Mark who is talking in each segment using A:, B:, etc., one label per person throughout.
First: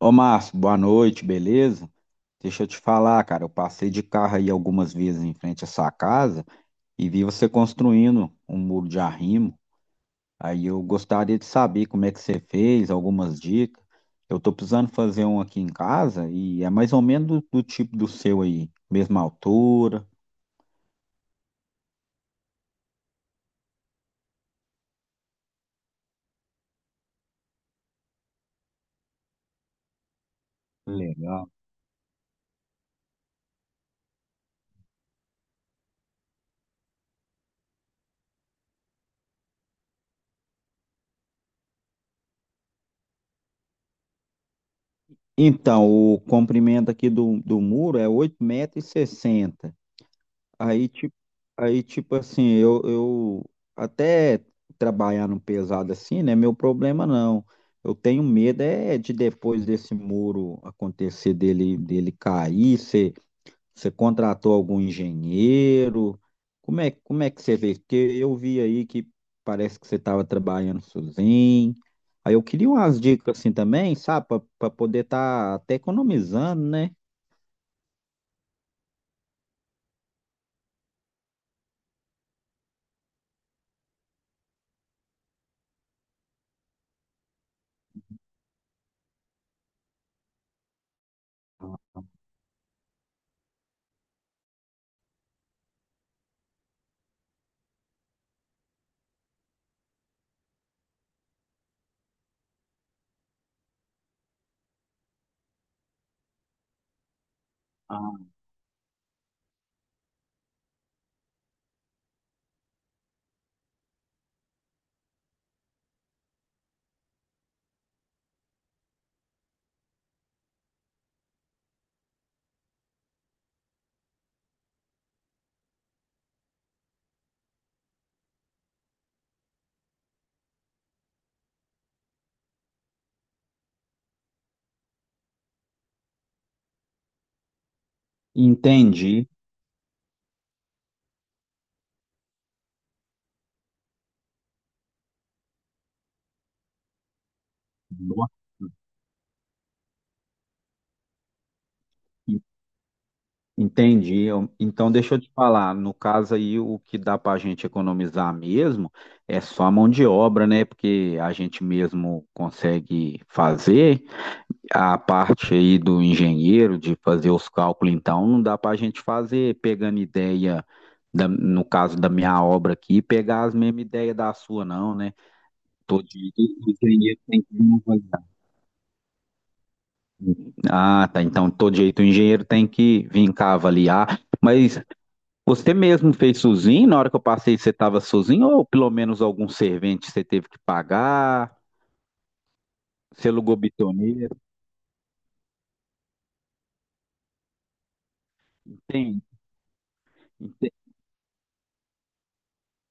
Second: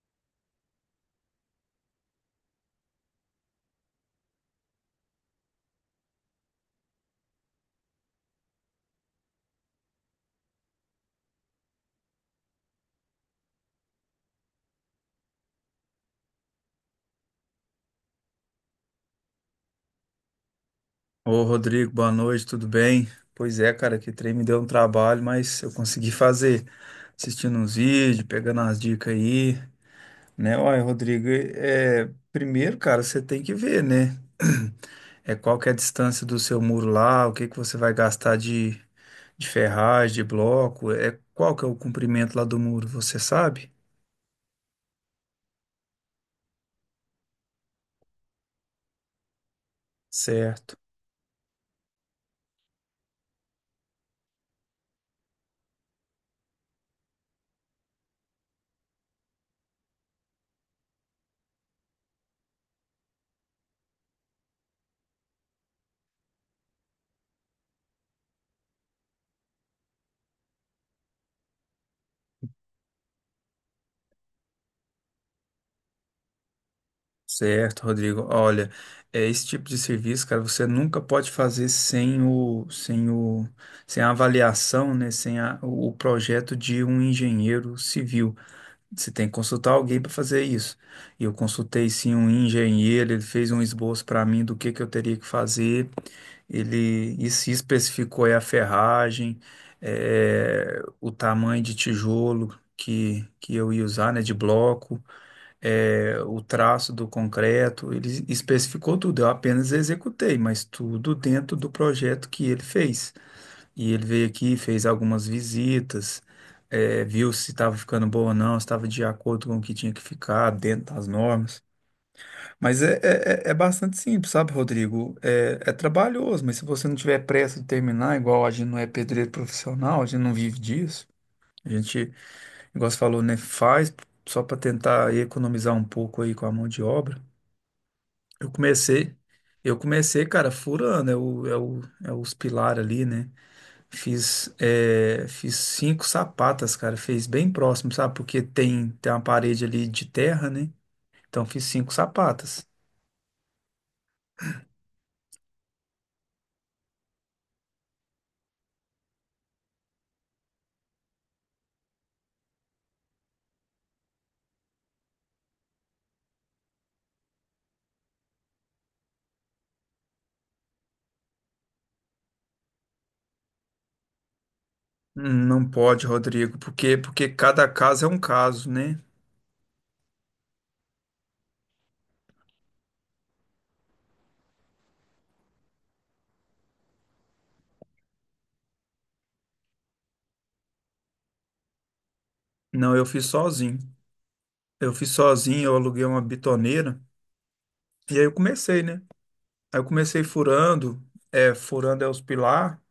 A: Ô Márcio, boa noite, beleza? Deixa eu te falar, cara, eu passei de carro aí algumas vezes em frente à sua casa e vi você construindo um muro de arrimo. Aí eu gostaria de saber como é que você fez, algumas dicas. Eu tô precisando fazer um aqui em casa e é mais ou menos do tipo do seu aí, mesma altura.
B: Ô, Rodrigo, boa noite, tudo bem? Pois é, cara, que trem me deu um trabalho, mas eu consegui fazer, assistindo uns vídeos, pegando as dicas aí, né? Olha, Rodrigo,
A: Legal.
B: primeiro, cara, você tem que ver, né? É qual que é a distância do seu muro lá, o que que você vai gastar de ferragem, de bloco, é qual que é o comprimento lá do muro, você sabe?
A: Então, o comprimento aqui do muro é 8,60 metros.
B: Certo.
A: Aí, tipo, aí, tipo assim, eu até trabalhar no pesado assim, né? Meu problema não. Eu tenho medo é de depois desse muro acontecer dele cair. Você contratou algum engenheiro? Como é que você vê? Porque eu vi aí que parece que você estava trabalhando sozinho. Aí eu queria umas dicas assim também, sabe? Para poder estar até economizando, né?
B: Certo, Rodrigo. Olha, é esse tipo de serviço, cara, você nunca pode fazer sem a avaliação, né? Sem a- O projeto de um engenheiro civil. Você tem que consultar alguém para fazer isso. E eu consultei sim um engenheiro, ele fez um esboço para mim do que eu teria que fazer. Ele se especificou aí a ferragem, o tamanho de tijolo que eu ia usar, né? De bloco o traço do concreto, ele
A: Ah,
B: especificou tudo, eu apenas executei, mas tudo dentro do projeto que ele fez. E ele veio aqui, fez algumas visitas, viu se estava ficando bom ou não, se estava de acordo com o que tinha que ficar, dentro das normas. Mas é bastante simples, sabe, Rodrigo? É, é trabalhoso, mas se você não tiver pressa de terminar, igual a gente não é pedreiro profissional, a gente não vive disso. A gente, igual você falou, né, faz só para tentar economizar um pouco aí com a mão de obra. Eu comecei,
A: entendi.
B: eu comecei, cara, furando, é o, é o, é os pilares ali, né? Fiz cinco sapatas, cara, fez bem próximo, sabe?
A: Nossa,
B: Porque tem uma parede ali de terra, né? Então fiz cinco sapatas.
A: entendi. Então, deixa eu te falar. No caso aí, o que dá para a gente economizar mesmo é só a mão de obra, né? Porque a gente mesmo consegue fazer. A parte aí do engenheiro, de fazer os cálculos, então, não dá para a gente fazer pegando ideia, no caso da minha obra aqui, pegar as mesmas ideias da sua, não, né?
B: Não pode,
A: Todo jeito
B: Rodrigo,
A: o
B: porque,
A: engenheiro
B: porque
A: tem que
B: cada
A: me
B: caso é um
A: avaliar.
B: caso, né?
A: Hum. Ah, tá. Então, todo jeito o engenheiro tem que vir cá avaliar. Mas você mesmo fez sozinho? Na hora que eu passei, você estava sozinho? Ou pelo menos algum servente você teve que pagar?
B: Não, eu fiz
A: Você alugou
B: sozinho.
A: bitoneira?
B: Eu fiz sozinho, eu aluguei uma bitoneira e aí eu comecei, né?
A: Entende?
B: Aí eu comecei
A: Entende?
B: furando, furando é os pilar,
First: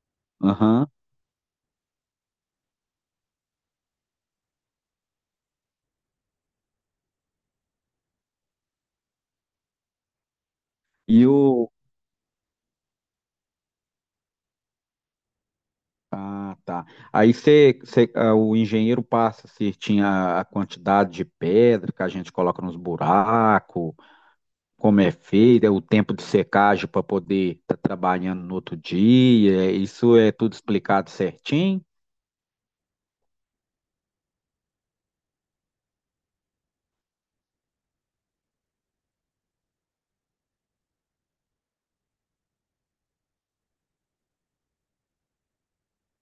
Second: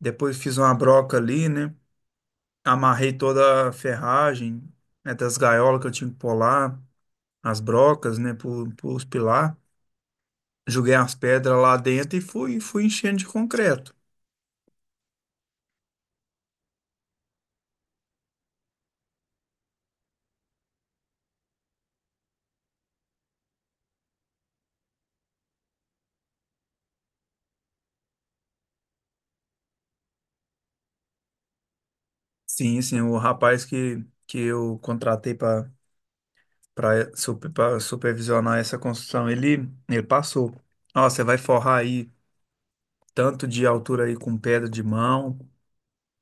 B: depois fiz uma
A: Aham.
B: broca ali, né? Amarrei toda a ferragem, né, das gaiolas que eu tinha que pular, as brocas, né, pros pilar. Joguei as
A: E
B: pedras
A: o.
B: lá dentro e fui enchendo de concreto.
A: Ah, tá. Aí você, o engenheiro passa certinho a quantidade de pedra que a gente coloca nos buracos, como é feito, é o tempo de secagem para poder estar trabalhando no outro dia. Isso é tudo explicado certinho?
B: Sim, sim, o rapaz que eu contratei para supervisionar essa construção, ele passou. Ó, você vai forrar aí tanto de altura aí com pedra de mão,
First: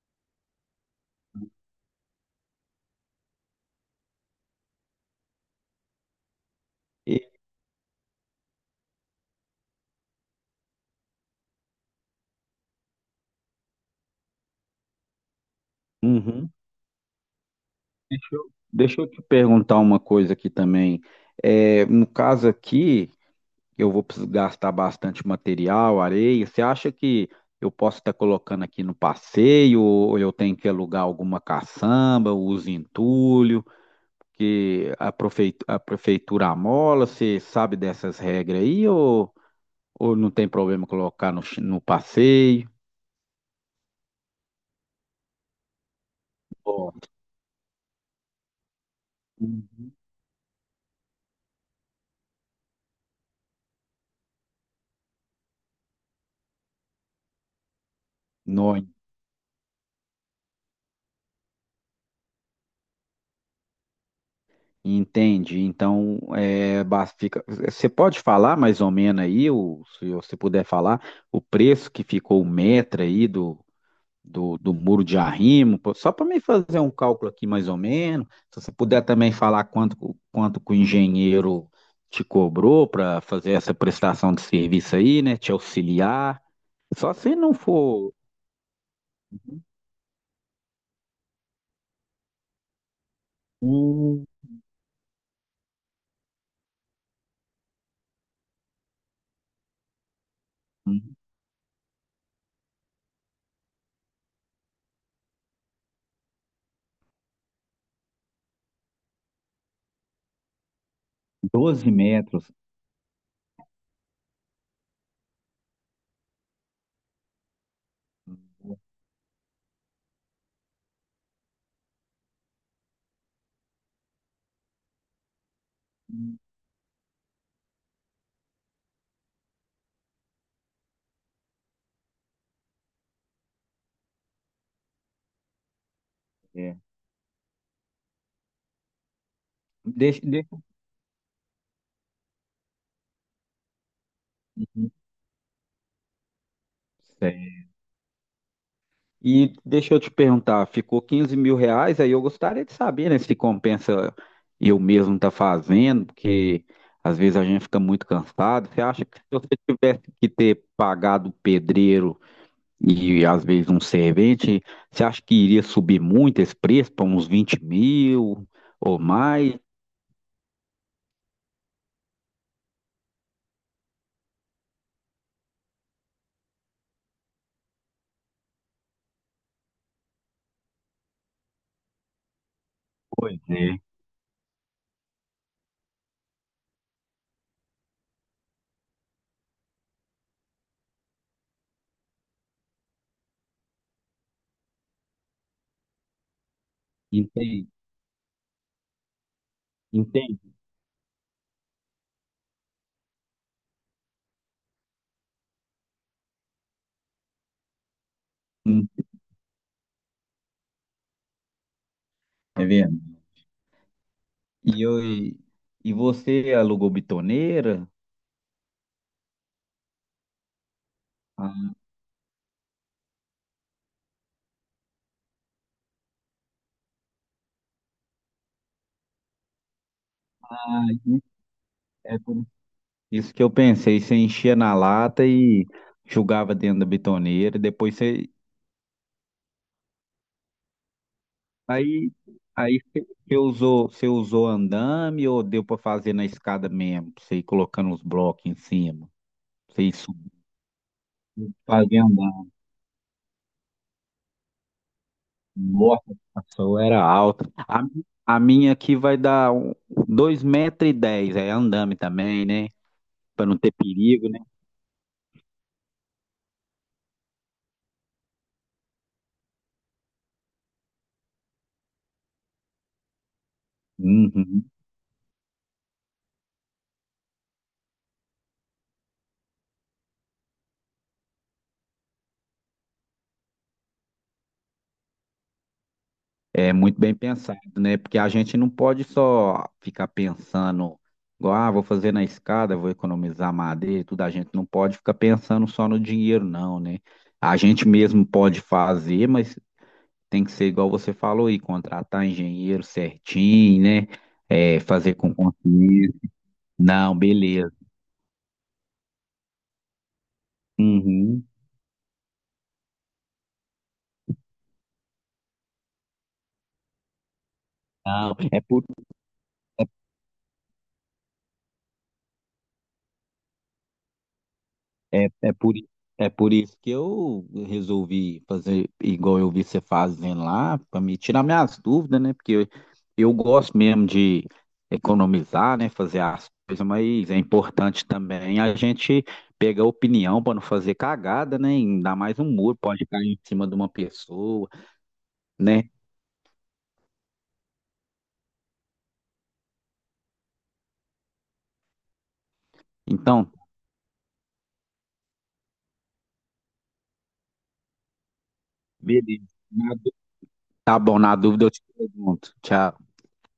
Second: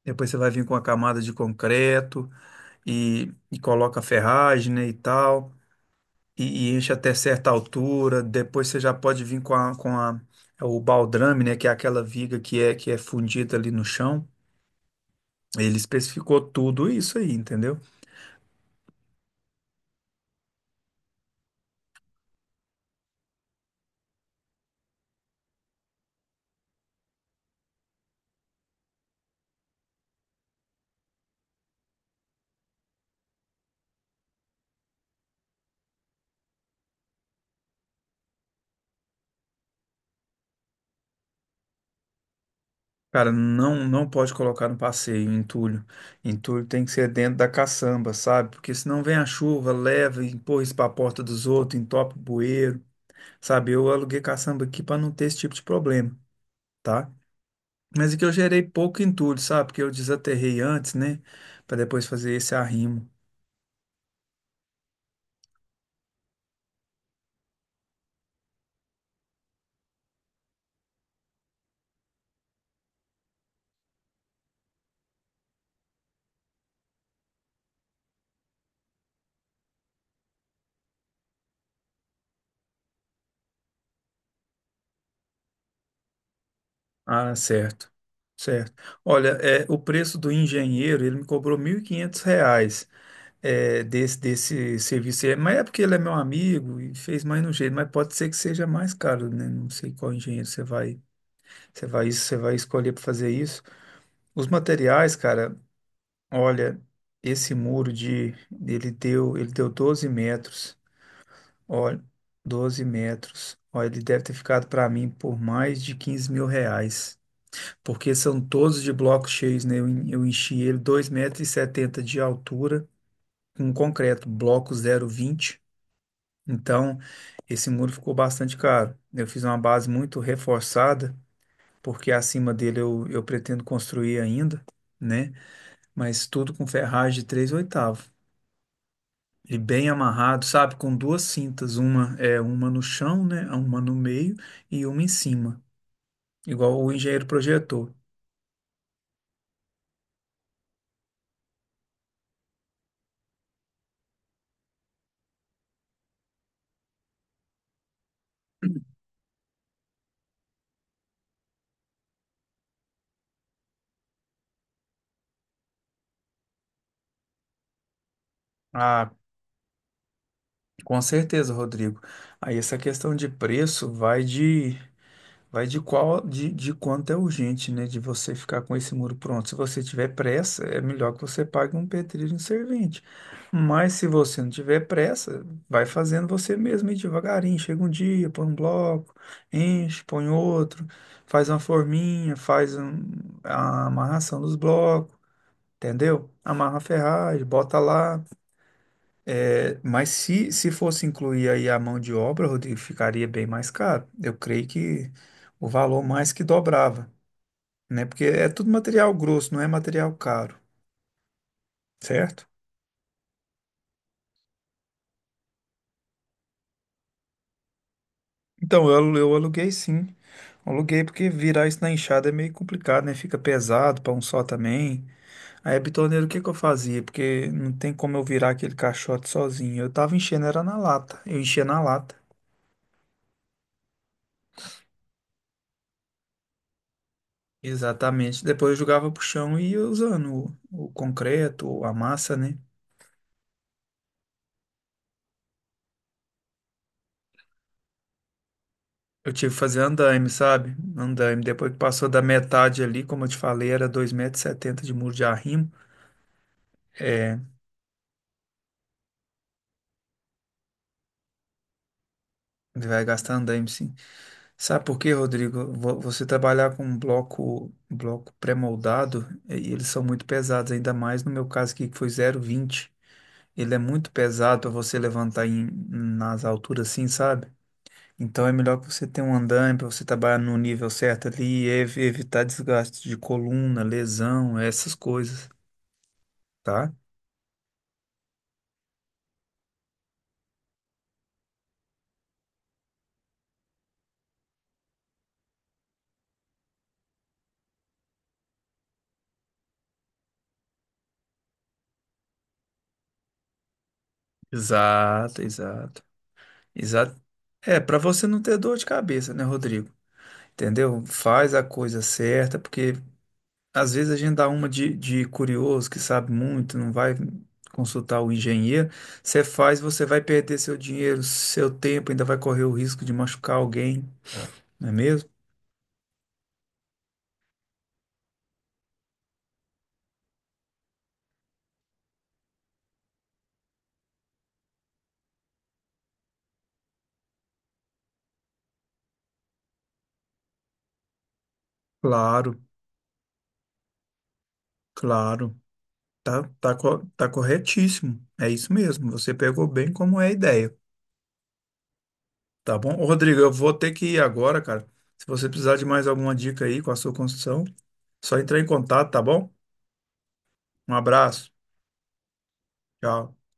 B: depois você vai vir com a camada de concreto e coloca ferragem, né, e tal. E enche até
A: E-
B: certa altura. Depois você já pode vir com é o baldrame, né? Que é aquela viga que é fundida ali no chão. Ele especificou
A: Uhum.
B: tudo isso aí, entendeu?
A: Deixa eu te perguntar uma coisa aqui também. É, no caso aqui, eu vou precisar gastar bastante material, areia. Você acha que eu posso estar colocando aqui no passeio, ou eu tenho que alugar alguma caçamba, uso entulho, que a a prefeitura amola? Você sabe dessas regras aí, ou não tem problema colocar no, no passeio?
B: Cara, não, não pode colocar no passeio, entulho. Entulho tem que
A: Ó,
B: ser dentro da caçamba, sabe? Porque senão vem a chuva,
A: uhum.
B: leva, e empurra isso para a porta dos outros, entope o bueiro, sabe? Eu aluguei caçamba aqui para não ter esse tipo de problema, tá? Mas é que eu gerei
A: Nó,
B: pouco entulho, sabe? Porque eu desaterrei antes, né? Para depois fazer esse arrimo.
A: entende? Então, é, fica, você pode falar mais ou menos aí, o, se você puder falar, o preço que ficou o metro aí do muro de arrimo, pô, só para me fazer um cálculo aqui mais ou menos. Se você puder também falar quanto que o engenheiro te cobrou para fazer essa prestação de serviço aí, né? Te auxiliar. Só
B: Ah,
A: se não
B: certo,
A: for
B: certo. Olha, o preço do engenheiro, ele me cobrou R$ 1.500
A: um,
B: desse serviço aí. Mas é porque ele é meu amigo e fez mais no jeito, mas pode ser que seja mais caro, né? Não sei qual engenheiro você vai escolher para fazer isso. Os materiais, cara, olha, esse muro de, ele deu 12 metros,
A: 12
B: olha,
A: metros.
B: 12 metros. Olha, ele deve ter ficado para mim por mais de R$ 15.000, porque
A: Hum,
B: são todos de blocos cheios, né? Eu enchi ele 2,70 m de altura, com concreto, bloco 0,20. Então, esse muro ficou bastante caro. Eu fiz uma base muito reforçada, porque acima dele eu pretendo construir ainda, né? Mas tudo com
A: É.
B: ferragem de 3/8. E bem
A: Deixa,
B: amarrado,
A: deixa.
B: sabe? Com duas cintas, uma é uma no chão, né? Uma no meio e uma em cima, igual o engenheiro projetou.
A: E deixa eu te perguntar, ficou R$ 15.000, aí eu gostaria de saber, né, se compensa eu mesmo tá fazendo, porque às vezes a gente fica muito cansado. Você acha que se você tivesse que ter pagado o pedreiro e às vezes um servente, você acha que iria subir muito esse preço para uns 20 mil ou
B: A
A: mais?
B: Com certeza, Rodrigo. Aí essa questão de preço vai de qual de quanto é urgente, né? De você ficar com esse muro pronto. Se você tiver pressa, é melhor que você pague um pedreiro em servente.
A: Pois é.
B: Mas se você não tiver pressa, vai fazendo você mesmo e devagarinho. Chega um dia, põe um bloco, enche, põe outro, faz uma forminha, a amarração dos blocos, entendeu? Amarra a ferragem,
A: Entendi,
B: bota lá. É, mas se,
A: entendi.
B: se fosse incluir aí a mão de obra, Rodrigo, ficaria bem mais caro. Eu creio que o valor mais que dobrava, né? Porque é tudo
A: Hum,
B: material grosso, não é material caro, certo?
A: Tá vendo? E você alugou bitoneira?
B: Então, eu aluguei sim. Aluguei porque virar isso na enxada é meio complicado, né? Fica pesado para um só também. Aí, a o que que eu fazia? Porque não tem como eu virar aquele caixote sozinho. Eu tava enchendo, era na
A: Ah,
B: lata. Eu enchia na lata.
A: é por isso que eu pensei, você enchia na lata e jogava dentro da bitoneira, e depois
B: Exatamente. Depois eu jogava pro chão e ia usando o concreto, a
A: aí
B: massa, né?
A: você usou, você usou andame ou deu para fazer na escada mesmo, pra você ir colocando os blocos em cima.
B: Eu tive que
A: Pra
B: fazer
A: você ir
B: andaime,
A: subindo,
B: sabe? Andaime. Depois que
A: fazer
B: passou da
A: andame.
B: metade ali, como eu te falei, era 2,70 setenta de muro de arrimo.
A: Nossa, a sua era
B: É,
A: alta. A minha aqui vai dar 2,10 metros, e dez, é andame também, né?
B: vai gastar
A: Para não
B: andaime,
A: ter
B: sim.
A: perigo, né?
B: Sabe por quê, Rodrigo? Você trabalhar com um bloco pré-moldado, e eles são muito pesados, ainda mais no meu caso aqui, que foi 0,20. Ele é muito pesado
A: Uhum.
B: para você levantar em, nas alturas assim, sabe? Então é melhor que você tenha um andaime para você trabalhar no nível certo ali evitar desgaste de coluna, lesão, essas coisas,
A: É
B: tá?
A: muito bem pensado, né? Porque a gente não pode só ficar pensando, igual, ah, vou fazer na escada, vou economizar madeira e tudo. A gente não pode ficar pensando só no dinheiro, não, né? A gente mesmo pode fazer, mas tem que ser igual você falou aí, contratar engenheiro certinho, né? É, fazer com
B: Exato, exato.
A: consciência. Não,
B: Exato.
A: beleza.
B: É, para você não ter dor de cabeça, né, Rodrigo? Entendeu?
A: Uhum.
B: Faz a coisa certa, porque às vezes a gente dá uma de curioso que sabe muito, não vai consultar o
A: Não, é por
B: engenheiro. Você faz, você vai perder seu dinheiro, seu tempo, ainda vai correr o risco de machucar alguém, não é mesmo?
A: É, é por isso que eu resolvi fazer igual eu vi você fazendo lá, para me tirar minhas dúvidas, né? Porque eu gosto mesmo de economizar, né? Fazer as coisas, mas é importante também a gente pegar opinião para não fazer cagada, né? Ainda mais um
B: Claro,
A: muro pode cair em cima de uma pessoa,
B: claro.
A: né?
B: Tá, tá, tá corretíssimo. É isso mesmo. Você pegou bem como é a ideia. Tá bom? Ô, Rodrigo,
A: Então,
B: eu vou ter que ir agora, cara. Se você precisar de mais alguma dica aí com a sua construção, só entrar em contato, tá
A: beleza.
B: bom?
A: Na dú-
B: Um
A: Tá bom, na
B: abraço.
A: dúvida eu te pergunto. Tchau.
B: Tchau.